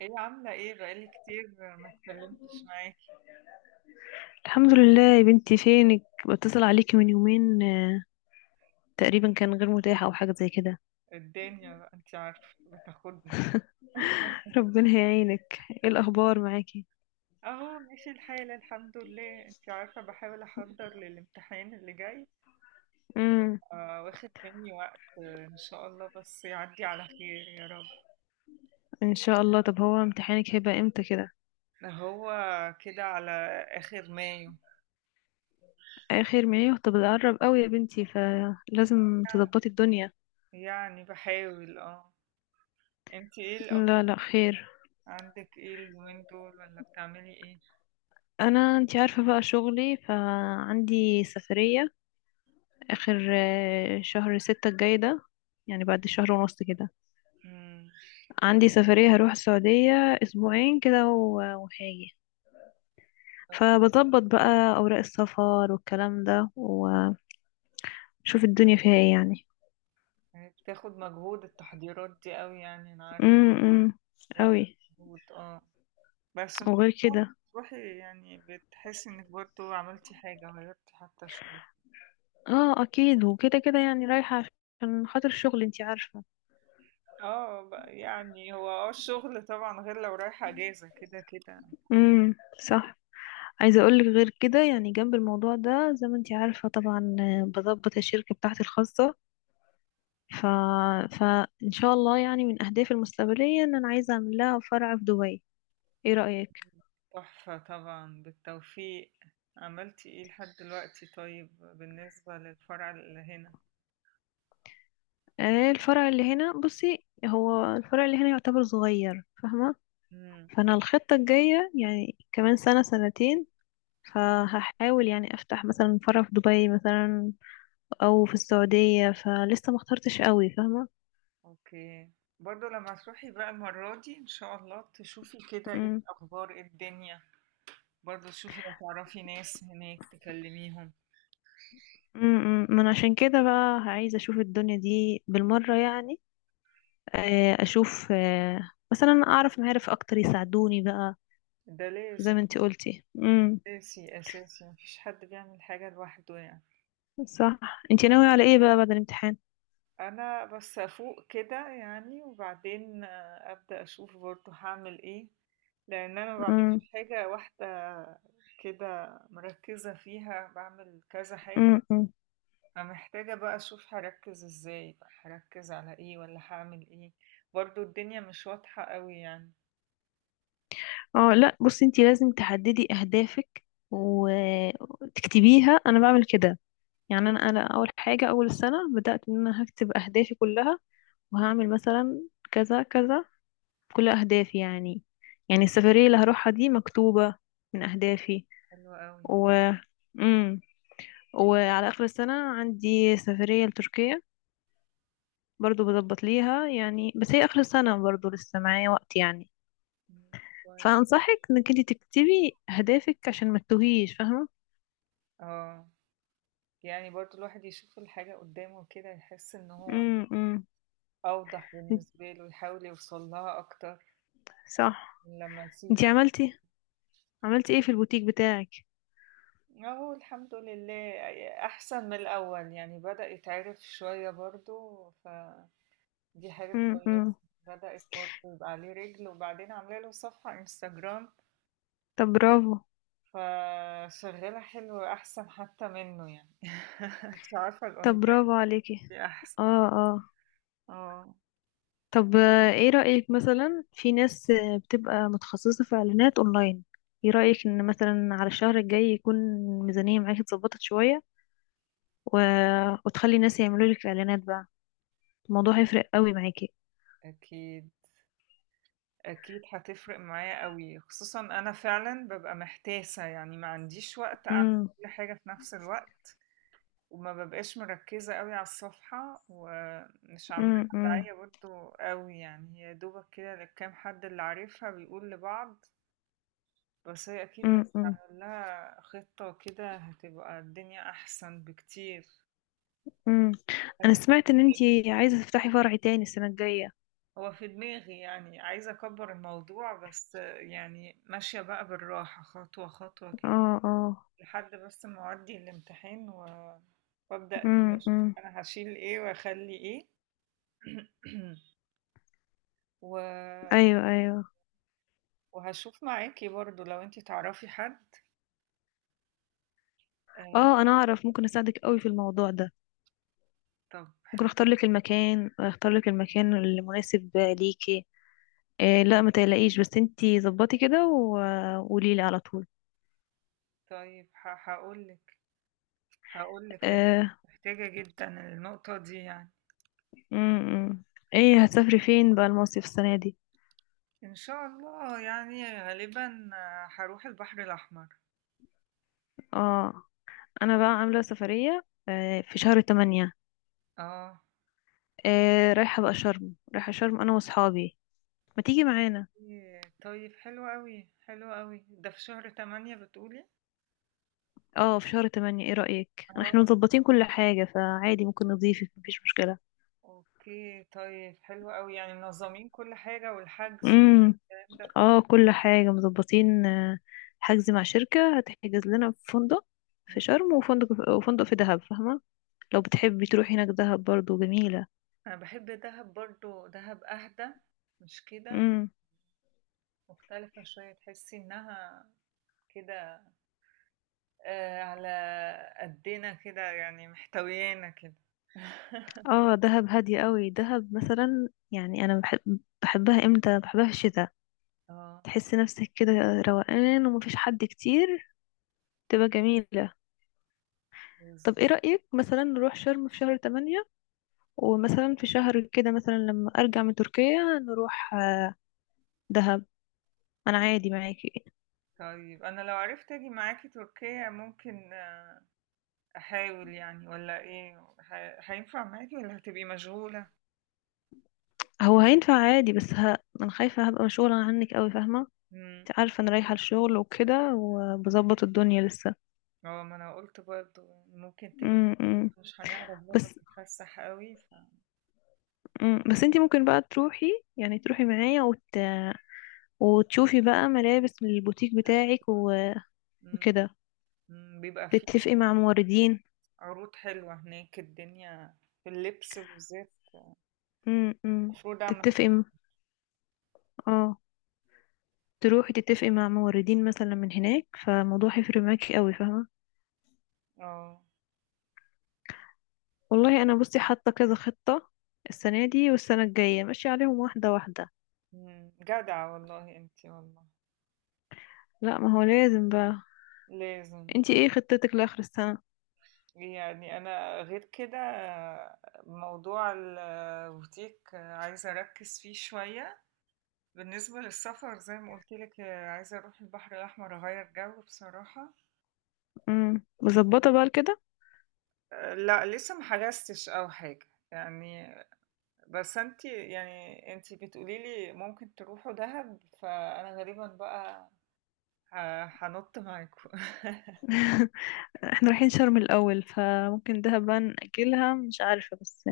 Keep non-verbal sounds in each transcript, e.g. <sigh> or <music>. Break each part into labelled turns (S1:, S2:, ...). S1: ايه عاملة ايه؟ بقالي كتير ما اتكلمتش معاكي.
S2: الحمد لله يا بنتي. فينك؟ بتصل عليكي من يومين تقريبا كان غير متاح او حاجه زي كده.
S1: الدنيا بقى انت عارفة بتاخدنا. <laughs>
S2: ربنا يعينك. ايه الاخبار معاكي؟
S1: اهو ماشي الحال الحمد لله، انت عارفة بحاول احضر للامتحان اللي جاي.
S2: امم
S1: آه، واخد مني وقت. ان شاء الله بس يعدي على خير يا رب.
S2: ان شاء الله. طب هو امتحانك هيبقى امتى كده؟
S1: ده هو كده على اخر مايو.
S2: اخر ما ايه؟ طب ده قرب قوي يا بنتي، فلازم تظبطي الدنيا.
S1: يعني بحاول انت ايه الاخبار؟
S2: لا لا، خير.
S1: عندك ايه اليومين دول؟ ولا بتعملي ايه؟
S2: انا انتي عارفه بقى شغلي، فعندي سفريه اخر شهر ستة الجاي ده، يعني بعد شهر ونص كده.
S1: امم،
S2: عندي سفريه هروح السعوديه اسبوعين كده وهاجي. فبظبط بقى أوراق السفر والكلام ده وشوف الدنيا فيها ايه يعني.
S1: بتاخد مجهود التحضيرات دي قوي، يعني انا
S2: امم.
S1: وقت،
S2: قوي.
S1: مجهود بس إن شاء
S2: وغير
S1: الله.
S2: كده،
S1: تروحي يعني بتحسي انك برضو عملتي حاجة، غيرتي حتى شوية.
S2: اه اكيد. وكده كده يعني رايحة عشان خاطر الشغل، انتي عارفة.
S1: اه بقى، يعني هو الشغل طبعا غير لو رايحة اجازة كده كده.
S2: امم. صح. عايزة اقولك غير كده، يعني جنب الموضوع ده، زي ما انتي عارفة طبعا، بظبط الشركة بتاعتي الخاصة. ف... فإن شاء الله يعني من أهدافي المستقبلية إن أنا عايزة أعمل لها فرع في دبي. إيه رأيك؟
S1: تحفة طبعا، بالتوفيق. عملتي ايه لحد دلوقتي؟ طيب بالنسبة للفرع اللي هنا؟
S2: آه، الفرع اللي هنا بصي، هو الفرع اللي هنا يعتبر صغير، فاهمة.
S1: امم،
S2: فانا الخطة الجاية يعني كمان سنة سنتين، فهحاول يعني افتح مثلا فرع في دبي مثلا او في السعودية، فلسه ما اخترتش قوي، فاهمة.
S1: اوكي. برضو لما تروحي بقى المرة دي ان شاء الله تشوفي كده ايه
S2: مم.
S1: الاخبار، ايه الدنيا. برضو تشوفي لو تعرفي ناس هناك تكلميهم.
S2: مم. من عشان كده بقى عايزة اشوف الدنيا دي بالمرة يعني. اشوف، مثلا اعرف معارف اكتر يساعدوني بقى،
S1: ده لازم.
S2: زي ما انتي قلتي. مم.
S1: أساسي، أساسي، ما فيش حد بيعمل حاجة لوحده يعني.
S2: صح. انتي ناوية على ايه بقى بعد الامتحان؟
S1: أنا بس أفوق كده يعني، وبعدين أبدأ أشوف برضه هاعمل إيه، لأن أنا ما باعملش
S2: مم.
S1: حاجة واحدة كده مركّزة فيها، باعمل كذا حاجة،
S2: مم.
S1: فمحتاجة بقى أشوف هاركّز إزاي بقى، هاركّز على إيه والّا هاعمل إيه. برضه الدنيا مش واضحة أوي يعني.
S2: اه لا، بصي انتي لازم تحددي اهدافك وتكتبيها. انا بعمل كده، يعني انا اول حاجه اول السنه بدات ان انا هكتب اهدافي كلها، وهعمل مثلا كذا كذا، كل اهدافي يعني. يعني السفريه اللي هروحها دي مكتوبه من اهدافي.
S1: حلو أوي.
S2: و امم وعلى اخر السنه عندي سفريه لتركيا، برضو بظبط ليها يعني، بس هي اخر السنه برضو لسه معايا وقت يعني.
S1: إمم، كويس.
S2: فانصحك انك انت تكتبي اهدافك عشان ما تتوهيش، فاهمه.
S1: آه، يعني برضه الواحد يشوف الحاجة قدّامه كده يحس إن هو
S2: امم.
S1: أوضح بالنسبة له، يحاول يوصل لها أكتر
S2: صح.
S1: من لمّا يسيبنا.
S2: انتي عملتي ايه في البوتيك بتاعك؟
S1: أهو الحمد لله، يعني أحسن من الأول، يعني بدأ يتعرف شوية برضه، فدي حاجة كويسة.
S2: امم.
S1: بدأت برضه يبقى عليه رِجل، وبعدين عاملة له صفحة Instagram،
S2: طب برافو.
S1: فشغّالة حلو أحسن حتى منّه يعني. <laughs> أنتِ عارفة
S2: طب
S1: الأونلاين
S2: برافو عليكي.
S1: دي أحسن.
S2: اه اه.
S1: آه.
S2: طب ايه رأيك مثلا في ناس بتبقى متخصصة في اعلانات اونلاين؟ ايه رأيك ان مثلا على الشهر الجاي يكون الميزانية معاكي اتظبطت شوية، و... وتخلي الناس يعملوا لك اعلانات بقى؟ الموضوع هيفرق قوي معاكي.
S1: أكيد. أكيد هتفرق معايا أوي، خصوصًا أنا فعلًا بابقى محتاسة، يعني ما عنديش وقت أعمل
S2: امم.
S1: كل حاجة في نفس الوقت، وما بابقاش مركزة أوي على الصفحة، ومش عاملة لها
S2: امم.
S1: داعية برضه أوي يعني. هي يا دوبك كده للكام حد اللي عارفها بيقول لبعض، بس هي أكيد لو
S2: امم.
S1: عمل لها خطة كده هتبقى الدنيا أحسن بكتير.
S2: انا
S1: أيوه.
S2: سمعت ان انتي عايزة تفتحي فرع تاني السنة الجاية.
S1: هو في دماغي يعني، عايزة أكبّر الموضوع، بس يعني ماشية بقى بالراحة خطوة، خطوة كده.
S2: اه اه.
S1: لحد بس ما اودي الامتحان وابدا كده اشوف
S2: امم.
S1: انا هشيل ايه واخلي ايه. <clears throat> و...
S2: ايوه ايوه.
S1: وهشوف معاكي برضو لو انتي تعرفي حد. آه.
S2: اه، انا اعرف ممكن اساعدك قوي في الموضوع ده.
S1: طب
S2: ممكن
S1: حلو.
S2: اختار لك المكان المناسب ليكي. إيه لا ما تقلقيش، بس انتي ظبطي كده وقولي لي على طول.
S1: طيب ه... هقولك هقولك لأ،
S2: آه.
S1: محتاجة جدا النقطة دي يعني.
S2: امم. ايه هتسافري فين بقى المصيف السنه دي؟
S1: ان شاء الله، يعني غالبا هروح البحر الاحمر.
S2: اه، انا بقى عامله سفريه في شهر 8.
S1: اه.
S2: آه، رايحه شرم انا واصحابي. ما تيجي معانا؟
S1: إيه، طيب حلو قوي، حلو قوي. ده في شهر تمانية بتقولي؟
S2: اه، في شهر 8. ايه رايك؟ احنا
S1: آه.
S2: مظبطين كل حاجه فعادي، ممكن نضيفك، مفيش مشكله.
S1: اوكي، طيب حلو قوي، يعني منظمين كل حاجة والحجز والكلام ده كله.
S2: اه كل حاجة مظبطين، حجز مع شركة هتحجز لنا في فندق في
S1: مم.
S2: شرم وفندق في دهب، فاهمة. لو بتحبي تروحي هناك دهب برضو جميلة.
S1: انا بحب دهب برضو، دهب اهدى، مش كده؟
S2: امم.
S1: مختلفة شوية، تحسي انها كده، آه على قدنا كده يعني، محتويانا كده. <laughs>
S2: اه دهب هادية قوي. دهب مثلا يعني انا بحبها امتى؟ بحبها في الشتاء.
S1: اه،
S2: تحسي نفسك كده روقان ومفيش حد كتير، تبقى جميلة. طب
S1: بالظبط.
S2: ايه رأيك مثلا نروح شرم في شهر تمانية، ومثلا في شهر كده مثلا لما ارجع من تركيا نروح دهب. انا عادي معاكي.
S1: طيب انا لو عرفت اجي معاكي تركيا ممكن احاول يعني، ولا ايه؟ هينفع معاكي ولا هتبقي مشغولة؟
S2: هو هينفع عادي، بس انا خايفة هبقى مشغولة عنك قوي، فاهمة.
S1: مم.
S2: انت عارفة انا رايحة الشغل وكده وبظبط الدنيا لسه.
S1: اه، ما انا قلت برضو يعني ممكن تبقى
S2: امم امم.
S1: مش هنعرف
S2: بس،
S1: برضه نتفسح قوي ف...
S2: امم، بس انت ممكن بقى تروحي، يعني معايا وتشوفي بقى ملابس من البوتيك بتاعك،
S1: مم.
S2: وكده،
S1: مم. بيبقى فيه
S2: تتفقي مع موردين.
S1: عروض حلوة هناك الدنيا في اللبس بالذات،
S2: امم امم.
S1: المفروض اعمل.
S2: تتفقي م- اه، تروحي تتفقي مع موردين مثلا من هناك، فالموضوع هيفرق معاكي قوي، فاهمة.
S1: اه.
S2: والله انا بصي حاطة كذا خطة السنة دي والسنة الجاية، ماشية عليهم واحدة واحدة.
S1: مم. جدعة والله انتي، والله
S2: لا ما هو لازم بقى.
S1: لازم.
S2: انتي ايه خطتك لاخر السنه؟
S1: يعني انا غير كده، موضوع البوتيك عايزة اركز فيه شوية. بالنسبة للسفر زي ما قلت لك، عايزة اروح البحر الاحمر، اغير جو بصراحة.
S2: امم، مظبطه بقى كده.
S1: لا لسه ما حجزتش او حاجه يعني، بس انت يعني انت بتقولي لي ممكن تروحوا دهب، فانا غالبا بقى هنط معاكم. <laughs>
S2: <laughs> احنا رايحين شرم الاول فممكن دهب بقى ناجلها، مش عارفه، بس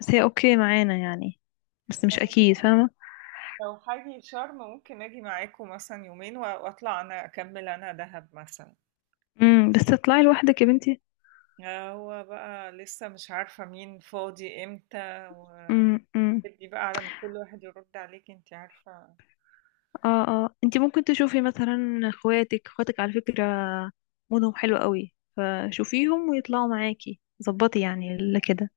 S2: بس هي اوكي معانا يعني، بس مش اكيد، فاهمه.
S1: لو حاجة شرم ممكن اجي معاكم مثلا يومين واطلع انا اكمل انا دهب مثلا.
S2: امم. بس تطلعي لوحدك يا بنتي.
S1: هو بقى لسه مش عارفة مين فاضي امتى
S2: امم.
S1: ودي بقى على ما كل واحد يرد عليك انت عارفة.
S2: اه اه. انتي ممكن تشوفي مثلا اخواتك على فكره، مودهم حلو قوي، فشوفيهم ويطلعوا معاكي، ظبطي يعني اللي كده.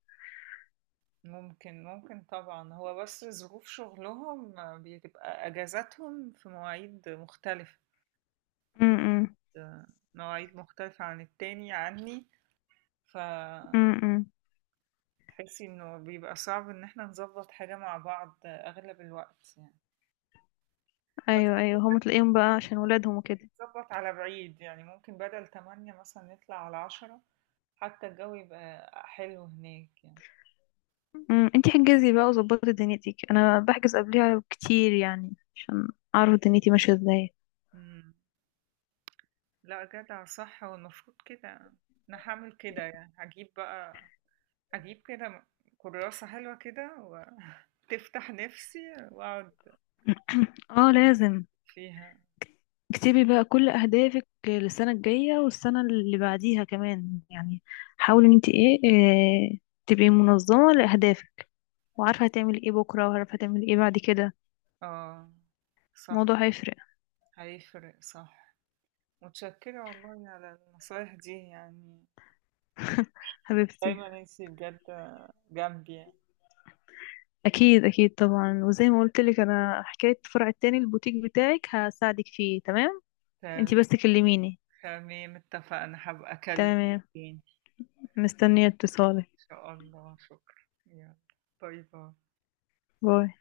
S1: ممكن، ممكن طبعًا، هو بس ظروف شغلهم بتبقى أجازاتهم في مواعيد مختلفة، كل
S2: امم
S1: مواعيد مختلفة عن التاني عني، فتحسي
S2: امم. امم.
S1: إنه بيبقى صعب إن إحنا نضبّط حاجة مع بعض أغلب الوقت يعني. بس
S2: ايوه ايوه. هم تلاقيهم بقى عشان ولادهم وكده.
S1: بنضبّط على بعيد، يعني ممكن بدل 08:00 مثلًا نطلع على 10:00 حتى الجو يبقى حلو هناك يعني.
S2: امم. انتي حجزي بقى وظبطي دنيتك. انا بحجز قبلها كتير يعني عشان اعرف دنيتي ماشيه ازاي.
S1: إمم، لأ جدع صح، هو المفروض كده. أنا هاعمل كده يعني، هاجيب بقى، اجيب كده كراسة حلوة كده وتفتح <laughs> نفسي واقعد
S2: <clears throat> اه لازم.
S1: فيها.
S2: اكتبي بقى كل اهدافك للسنه الجايه والسنه اللي بعديها كمان يعني. حاولي ان انتي إيه تبقي منظمه لاهدافك، وعارفه هتعملي ايه بكره وعارفه هتعملي ايه بعد كده.
S1: اه، صح.
S2: الموضوع هيفرق.
S1: هيفرق، صح. متشكرة والله على النصايح دي يعني،
S2: حبيبتي.
S1: دايما انتي بجد جنبي يعني.
S2: اكيد اكيد طبعا، وزي ما قلت لك انا حكايه الفرع التاني البوتيك بتاعك هساعدك فيه، تمام؟ انتي
S1: تمام.
S2: بس كلميني.
S1: تمام، اتفقنا، هبقى اكلمك
S2: تمام.
S1: تاني.
S2: مستنيه اتصالك.
S1: ان شاء الله، شكرا. يلا، باي باي.
S2: باي.